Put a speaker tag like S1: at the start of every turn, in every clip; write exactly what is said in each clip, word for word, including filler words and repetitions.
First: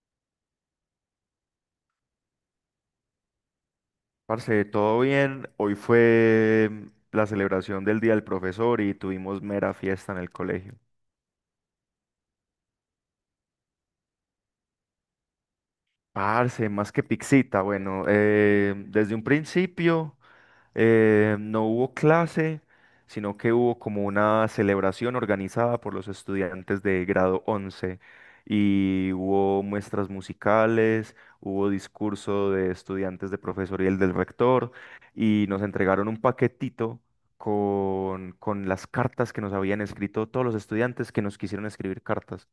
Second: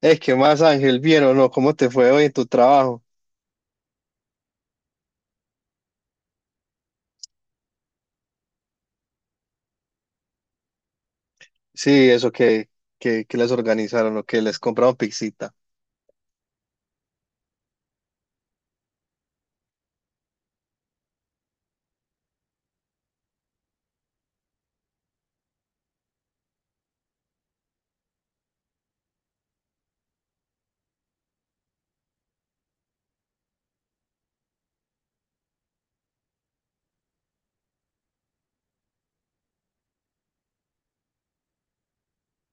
S1: Es que más Ángel, bien o no, ¿cómo te fue hoy en tu trabajo?
S2: Parce, todo bien. Hoy fue mm, la celebración del Día del Profesor y tuvimos mera fiesta en el colegio.
S1: Sí, eso que, que, que les organizaron o que les compraron pixita.
S2: Parce, más que pixita. Bueno, eh, desde un principio. Eh, no hubo clase, sino que hubo como una celebración organizada por los estudiantes de grado once y hubo muestras musicales, hubo discurso de estudiantes de profesor y el del rector y nos entregaron un paquetito con, con las cartas que nos habían escrito todos los estudiantes que nos quisieron escribir cartas.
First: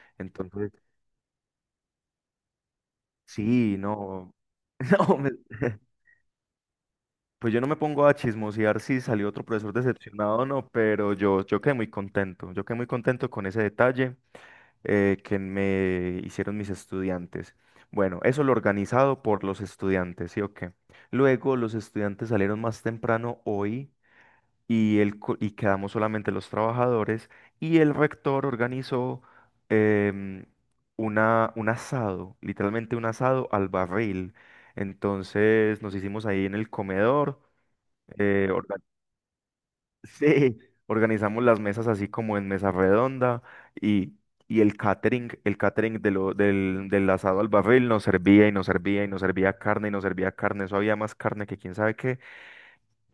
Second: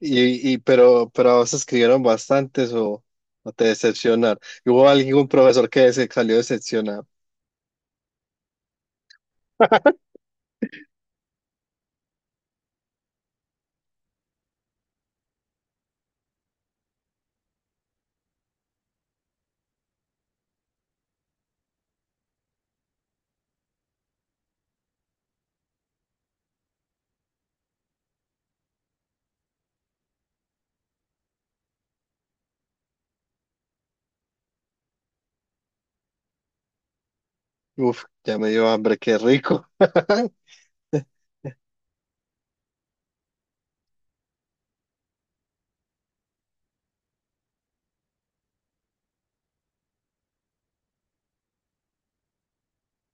S1: Y, y
S2: Entonces,
S1: pero, pero a vos escribieron bastantes o, o te
S2: sí, no,
S1: decepcionaron. ¿Y ¿Hubo
S2: no,
S1: algún
S2: me-
S1: profesor que se salió decepcionado?
S2: pues yo no me pongo a chismosear si salió otro profesor decepcionado o no, pero yo, yo quedé muy contento, yo quedé muy contento con ese detalle eh, que me hicieron mis estudiantes. Bueno, eso lo organizado por los estudiantes, ¿sí o qué? Luego los estudiantes salieron más temprano hoy y, el, co- y quedamos solamente los trabajadores y el rector organizó em, una, un asado, literalmente un asado al barril. Entonces nos hicimos ahí en el comedor
S1: Uf, ya me
S2: eh,
S1: dio
S2: orga-
S1: hambre, qué rico.
S2: sí, organizamos las mesas así como en mesa redonda y, y el catering, el catering de lo, del, del asado al barril nos servía y nos servía y nos servía carne y nos servía carne, eso había más carne que quién sabe qué.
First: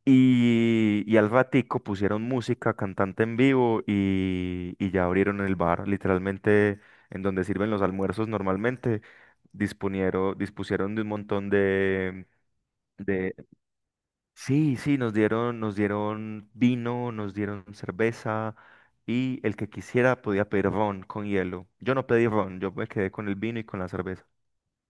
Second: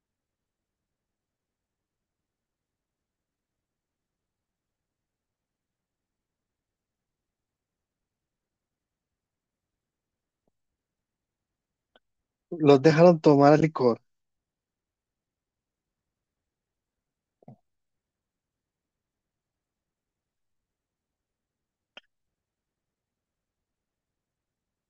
S2: Y, y al ratico pusieron música, cantante en vivo y, y ya abrieron el bar, literalmente en donde sirven los almuerzos normalmente, disponieron, dispusieron de un montón de...
S1: Los dejaron
S2: de-
S1: tomar licor.
S2: Sí, sí, nos dieron, nos dieron vino, nos dieron cerveza y el que quisiera podía pedir ron con hielo. Yo no pedí ron, yo me quedé con el vino y con la cerveza.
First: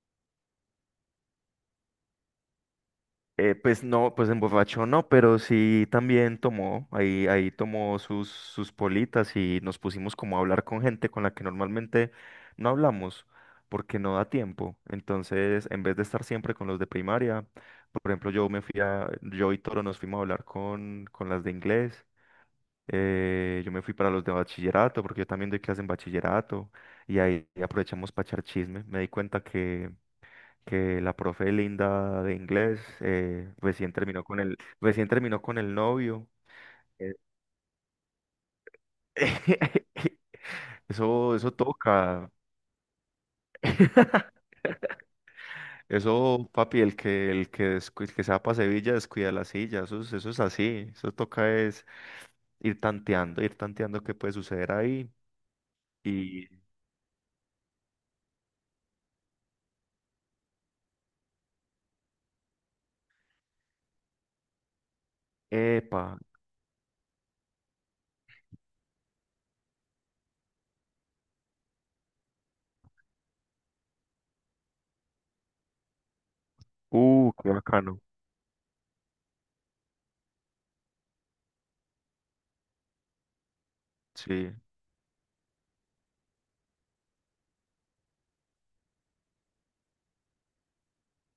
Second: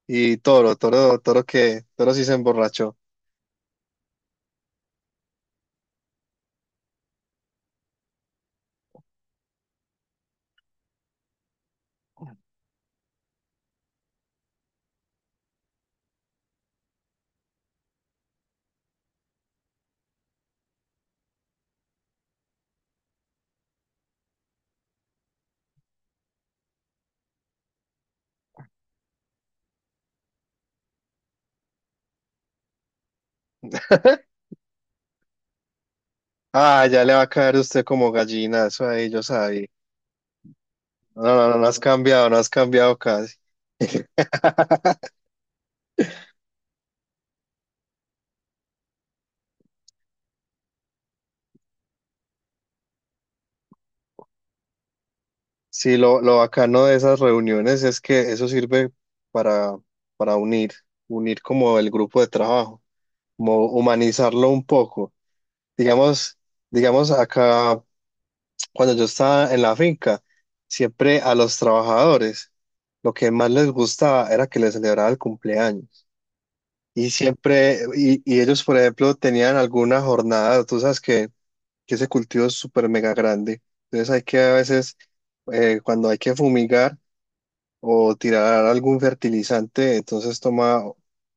S1: Y Toro, Toro, Toro que, Toro sí se emborrachó.
S2: Eh, pues no, pues emborrachó no, pero sí también tomó, ahí, ahí tomó sus, sus politas y nos pusimos como a hablar con gente con la que normalmente no hablamos porque no da tiempo. Entonces, en vez de estar siempre con los de primaria, por ejemplo, yo me fui a, yo y Toro nos fuimos a hablar con, con las de inglés. Eh, yo me fui para los de bachillerato, porque yo también doy clase en bachillerato, y ahí aprovechamos para echar chisme. Me di cuenta que, que la profe Linda de inglés eh, recién terminó con el, recién terminó con el novio.
S1: Ah, ya le
S2: Eh,
S1: va a caer usted como gallina, eso ahí yo sabía. No,
S2: Eso,
S1: no,
S2: eso
S1: no, no has cambiado,
S2: toca.
S1: no has cambiado casi.
S2: Eso, papi, el que, el que, descu- el que se va para Sevilla descuida la silla. Eso, es- eso es así. Eso toca es ir tanteando, ir tanteando qué puede suceder ahí.
S1: Sí, lo, lo
S2: Y,
S1: bacano de esas reuniones es que eso sirve para, para unir, unir como el grupo de trabajo, como humanizarlo un poco.
S2: epa.
S1: Digamos, digamos acá, cuando yo estaba en la finca, siempre a los trabajadores, lo que más les gustaba era que les celebraba el cumpleaños. Y
S2: Uh, qué
S1: siempre,
S2: bacano.
S1: y, y ellos, por ejemplo, tenían alguna jornada, tú sabes que, que ese cultivo es súper mega grande. Entonces hay que
S2: Sí,
S1: a veces, eh, cuando hay que fumigar o tirar algún fertilizante, entonces toma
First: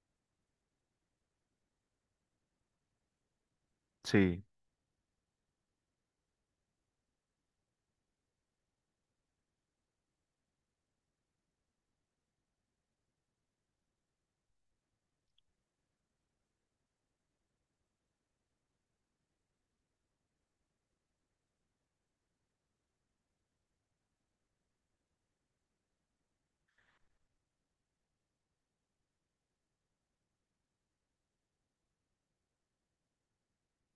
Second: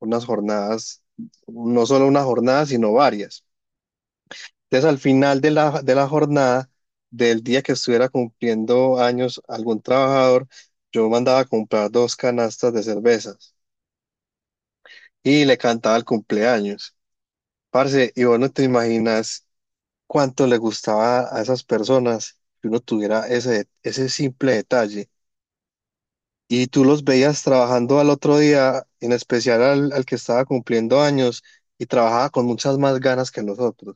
S1: unas jornadas, no solo una jornada, sino varias.
S2: sí,
S1: Entonces al final de la, de la jornada, del día que estuviera cumpliendo años algún trabajador, yo mandaba a comprar dos canastas de cervezas y le cantaba el cumpleaños. Parce, y vos no te imaginas cuánto le gustaba a esas personas que uno tuviera ese, ese simple detalle. Y tú los veías trabajando al otro día, en especial al, al que estaba cumpliendo años, y trabajaba con muchas más ganas que nosotros.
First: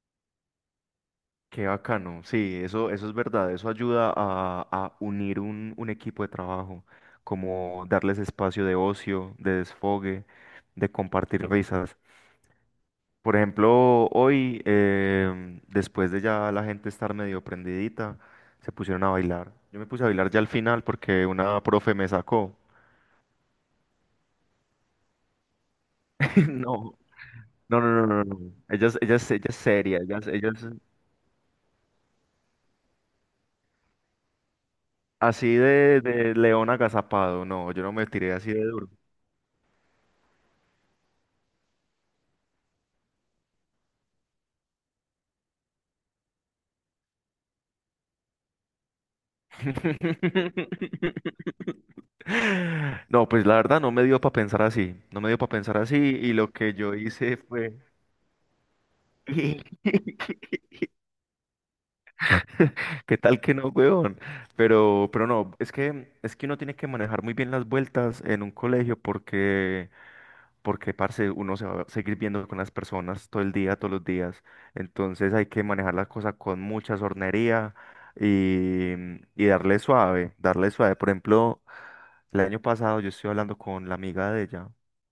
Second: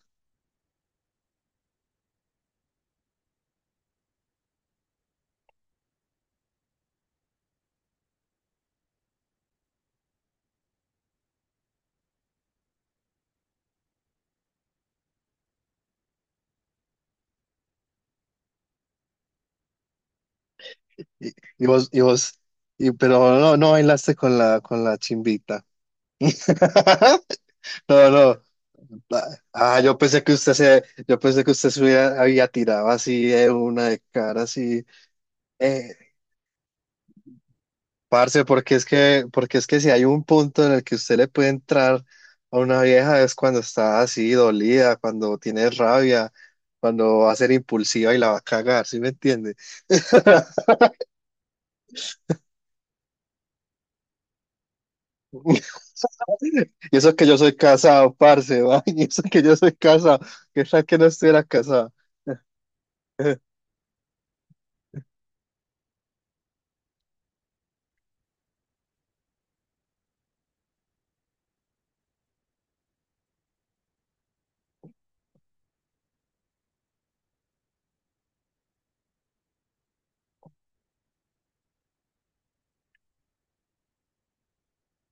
S2: qué bacano. Sí, eso, eso es verdad. Eso ayuda a, a unir un, un equipo de trabajo, como darles espacio de ocio, de desfogue, de compartir risas. Por ejemplo, hoy, em, después de ya la gente estar medio prendidita, se pusieron a bailar. Yo me puse a bailar ya al final porque
S1: Y,
S2: una
S1: y vos,
S2: profe
S1: y
S2: me
S1: vos,
S2: sacó.
S1: y, pero no, no no bailaste con la, con la chimbita.
S2: No, no, no, no,
S1: No,
S2: no,
S1: no.
S2: no. Ella es, ella es, ella es
S1: Ah, yo
S2: seria, ella
S1: pensé
S2: es,
S1: que
S2: ella
S1: usted
S2: es-
S1: se, yo pensé que usted se hubiera- había tirado así de una de cara, así.
S2: Así
S1: eh,
S2: de, de león agazapado, no, yo no me tiré
S1: Parce,
S2: así de
S1: porque es
S2: duro.
S1: que, porque es que si hay un punto en el que usted le puede entrar a una vieja es cuando está así dolida, cuando tiene rabia, cuando va a ser impulsiva y la va a cagar, ¿sí me entiende?
S2: No, pues la verdad no me dio para pensar así, no me dio para pensar así y lo que yo
S1: Y eso que yo
S2: hice
S1: soy
S2: fue...
S1: casado, parce, va, y eso que yo soy casado, que tal que no estuviera casado.
S2: ¿Qué tal que no, huevón? Pero, pero no, es que, es que uno tiene que manejar muy bien las vueltas en un colegio porque porque, parce, uno se va a seguir viendo con las personas todo el día, todos los días. Entonces hay que manejar la cosa con mucha sornería y, y darle suave, darle suave. Por ejemplo, el año pasado yo estoy hablando con la amiga de ella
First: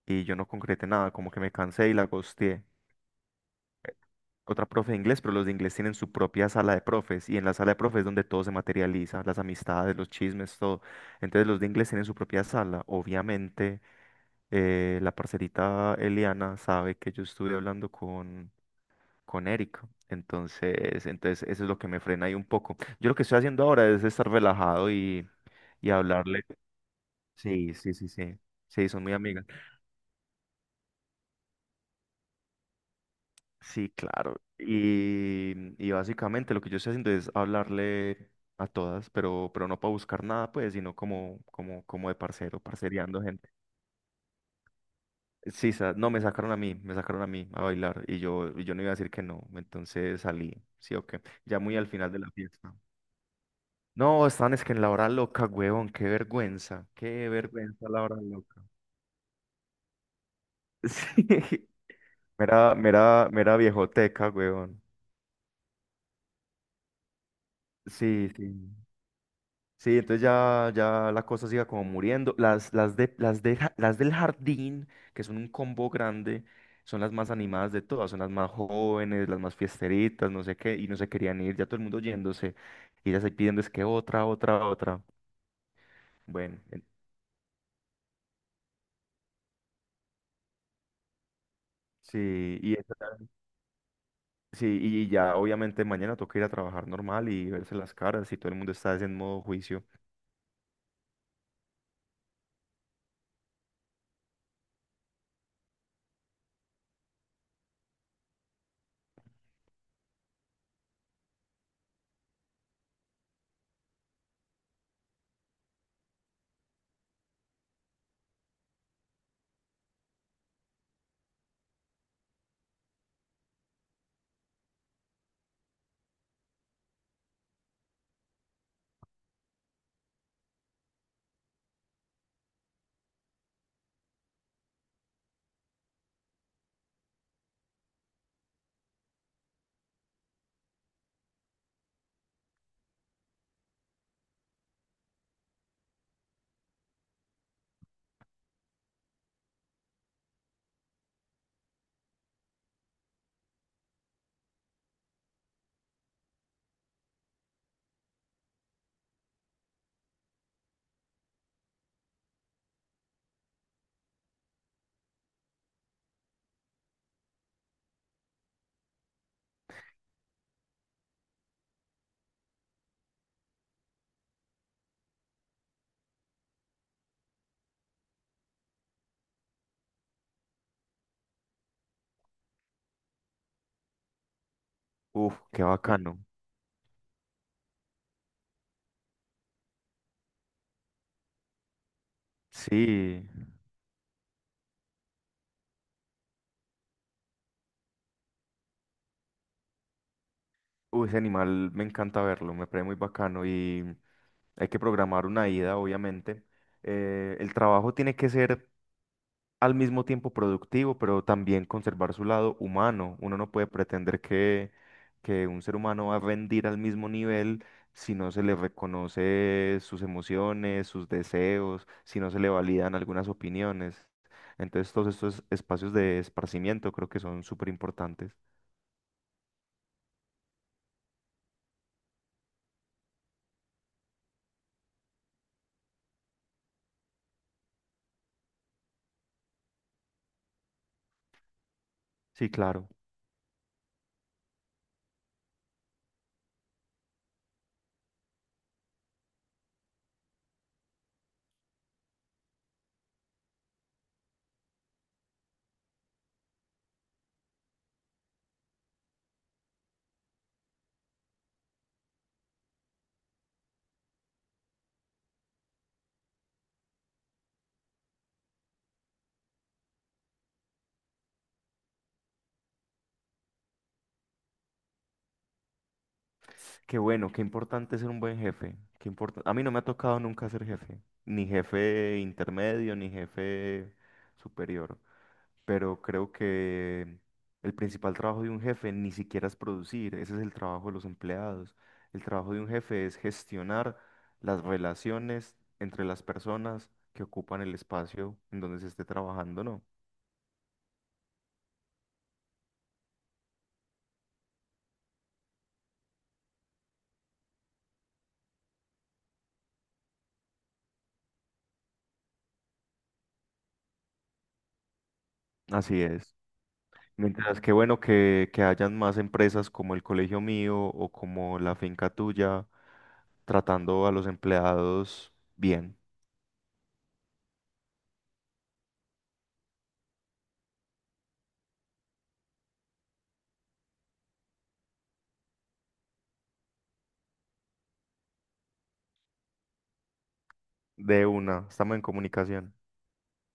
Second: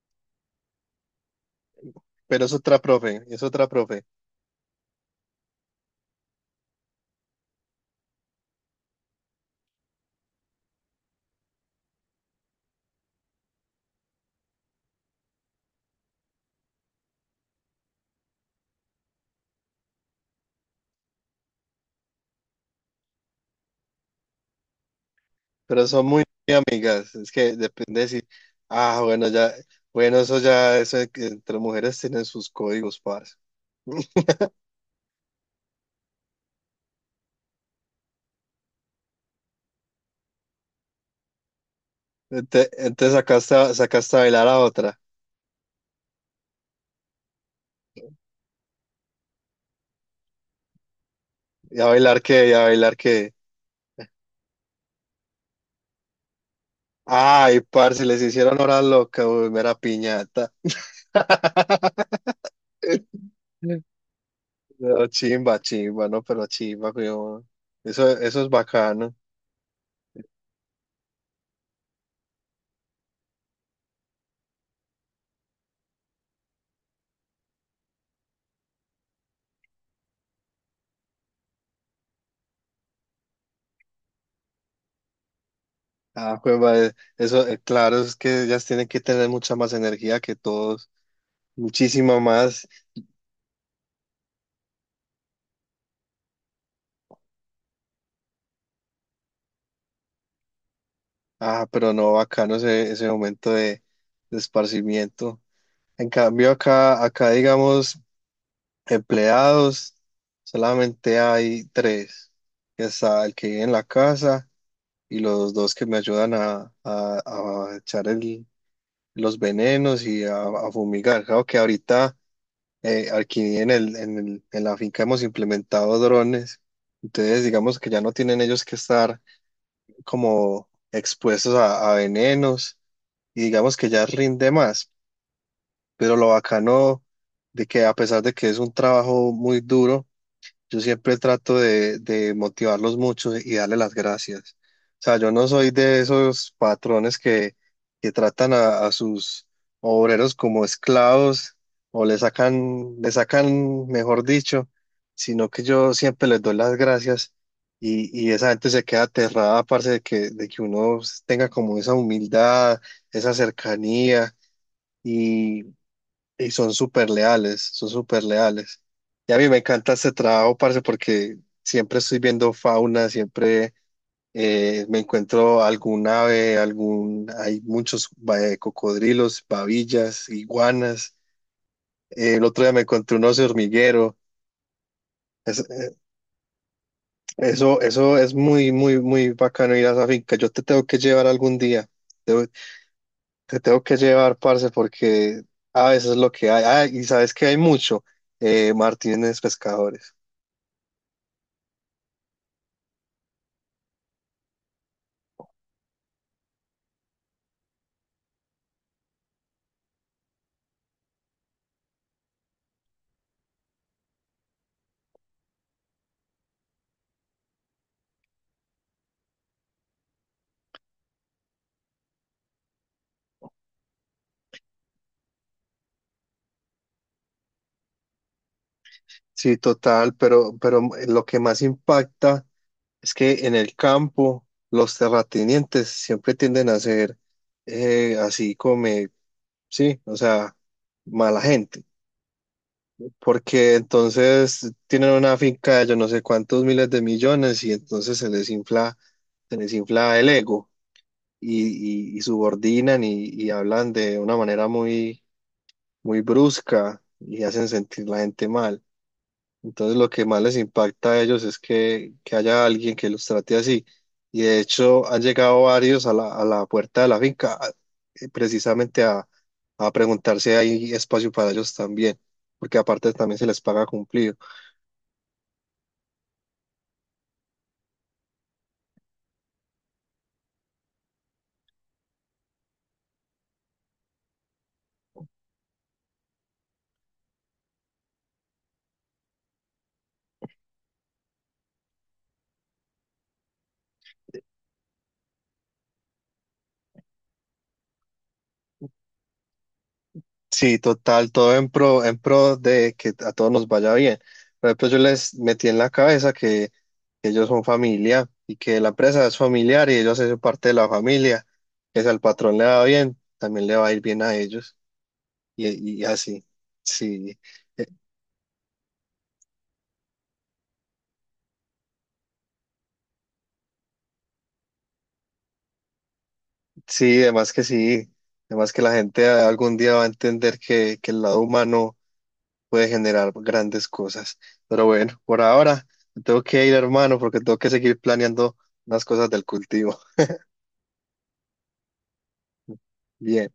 S2: y yo no concreté nada, como que me cansé y la
S1: Pero es
S2: ghosteé.
S1: otra profe, es otra profe.
S2: Otra profe de inglés, pero los de inglés tienen su propia sala de profes y en la sala de profes es donde todo se materializa, las amistades, los chismes, todo. Entonces los de inglés tienen su propia sala, obviamente eh, la parcerita Eliana sabe que yo estuve hablando con, con Erika. Entonces, entonces eso es lo que me frena ahí un poco. Yo lo que estoy haciendo ahora es estar relajado y,
S1: Pero
S2: y
S1: son muy
S2: hablarle.
S1: amigas. Es que
S2: Sí, sí,
S1: depende
S2: sí,
S1: si.
S2: sí. Sí,
S1: Ah,
S2: son muy
S1: bueno,
S2: amigas.
S1: ya. Bueno, eso ya, eso de que entre mujeres tienen sus códigos, parce.
S2: Sí, claro. Y, y básicamente lo que yo estoy haciendo es hablarle a todas, pero, pero no para buscar nada, pues, sino como, como, como de parcero,
S1: Ente- Entonces
S2: parceriando.
S1: sacaste, a- sacaste a bailar a otra.
S2: Sí, sa- no, me sacaron a mí, me sacaron a mí a bailar y yo, y yo no iba a decir que no, entonces salí, sí o qué, ya muy
S1: ¿Y a
S2: al final de
S1: bailar
S2: la
S1: qué? ¿Y a
S2: fiesta.
S1: bailar qué?
S2: No, están es que en la hora loca, huevón, qué vergüenza, qué
S1: Ay,
S2: vergüenza la
S1: parce,
S2: hora
S1: les hicieron
S2: loca.
S1: hora loca, uy, mera piñata.
S2: Sí, mera, mera, mera viejoteca, huevón.
S1: No, chimba, chimba, no, pero chimba, weón. Eso,
S2: Sí,
S1: eso es
S2: sí.
S1: bacano.
S2: Sí, entonces ya, ya la cosa siga como muriendo. Las, las, de, las, de ja- las del jardín, que son un combo grande, son las más animadas de todas, son las más jóvenes, las más fiesteritas, no sé qué, y no se querían ir, ya todo el mundo yéndose, y ya ahí pidiendo es que otra, otra, otra.
S1: Ah, pues,
S2: Bueno, en-
S1: madre, eso, eh, claro, es que ellas tienen que tener mucha más energía que todos, muchísima
S2: sí,
S1: más.
S2: y, esa- sí, y ya obviamente mañana toca ir a trabajar normal y verse las caras, y todo el mundo está en modo juicio.
S1: Ah, pero no, bacano ese, ese momento de, de esparcimiento. En cambio, acá, acá, digamos, empleados, solamente hay tres. Que Está el que vive en la casa, y los dos que me ayudan a, a- a echar el- los venenos y a, a fumigar. Claro que ahorita eh, aquí en el, en el- en la finca hemos implementado drones, entonces digamos que ya no tienen ellos que estar como expuestos a, a venenos y digamos que ya rinde más, pero lo bacano de que a pesar de que es un trabajo muy duro, yo siempre trato de, de motivarlos mucho y darle las gracias. O sea, yo no soy de esos patrones que, que tratan a, a sus obreros como esclavos o le sacan, le sacan, mejor dicho, sino que yo siempre les doy las gracias y, y esa gente se queda aterrada, parce, de que, de que uno tenga como esa humildad, esa cercanía y son súper leales, son súper leales. Y a mí me encanta este trabajo, parce, porque siempre estoy viendo fauna, siempre eh, me encuentro algún ave, algún, hay muchos eh, cocodrilos, babillas, iguanas. Eh, el otro día me encontré un oso hormiguero.
S2: Uf,
S1: Es-
S2: qué
S1: eh,
S2: bacano.
S1: Eso, eso es muy, muy, muy bacano ir a esa finca. Yo te tengo que llevar algún día. Te,
S2: Sí,
S1: te tengo que llevar, parce, porque a veces es lo que hay. Ah, y sabes que hay mucho. eh, Martínez Pescadores.
S2: uy, ese animal me encanta verlo, me parece muy bacano y hay que programar una ida, obviamente. Eh, el trabajo tiene que ser al mismo tiempo productivo, pero también conservar su lado humano. Uno no puede pretender que, que un ser humano va a rendir al mismo nivel si no se le reconoce sus emociones, sus deseos, si no se le validan algunas opiniones. Entonces, todos estos espacios de esparcimiento creo que son súper importantes.
S1: Sí, total, pero, pero lo que más impacta es que en el campo los terratenientes siempre tienden a ser eh, así como, sí, o sea, mala gente,
S2: Sí, claro.
S1: porque entonces tienen una finca de yo no sé cuántos miles de millones y entonces se les infla, se les infla el ego y, y- y subordinan y, y hablan de una manera muy, muy brusca y hacen sentir la gente mal. Entonces lo que más les impacta a ellos es que, que haya alguien que los trate así. Y de hecho han llegado varios a la, a la puerta de la finca a- eh, precisamente a, a preguntar si hay espacio para ellos también, porque aparte también se les paga cumplido.
S2: Qué bueno, qué importante ser un buen jefe. Qué importa- A mí no me ha tocado nunca ser jefe, ni jefe intermedio, ni jefe superior. Pero creo que el principal trabajo de un jefe ni siquiera es producir, ese es el trabajo de los empleados. El trabajo de un jefe es gestionar las relaciones entre las personas que ocupan el espacio en donde se esté trabajando, ¿no?
S1: Sí, total, todo en pro, en pro de que a todos nos vaya bien. Por ejemplo, yo les metí en la cabeza que ellos son familia y que la empresa es familiar y ellos hacen parte de la familia, que si al patrón le va bien, también le va a ir bien a ellos. Y,
S2: Así
S1: y
S2: es.
S1: así, sí,
S2: Mientras que
S1: eh,
S2: bueno que, que hayan más empresas como el colegio mío o como la finca tuya, tratando a los empleados bien.
S1: sí, además que sí, además que la gente algún día va a entender que, que el lado humano puede generar grandes cosas. Pero bueno, por ahora me tengo que ir, hermano, porque tengo que seguir planeando unas cosas del cultivo.
S2: De una, estamos en comunicación.
S1: Bien.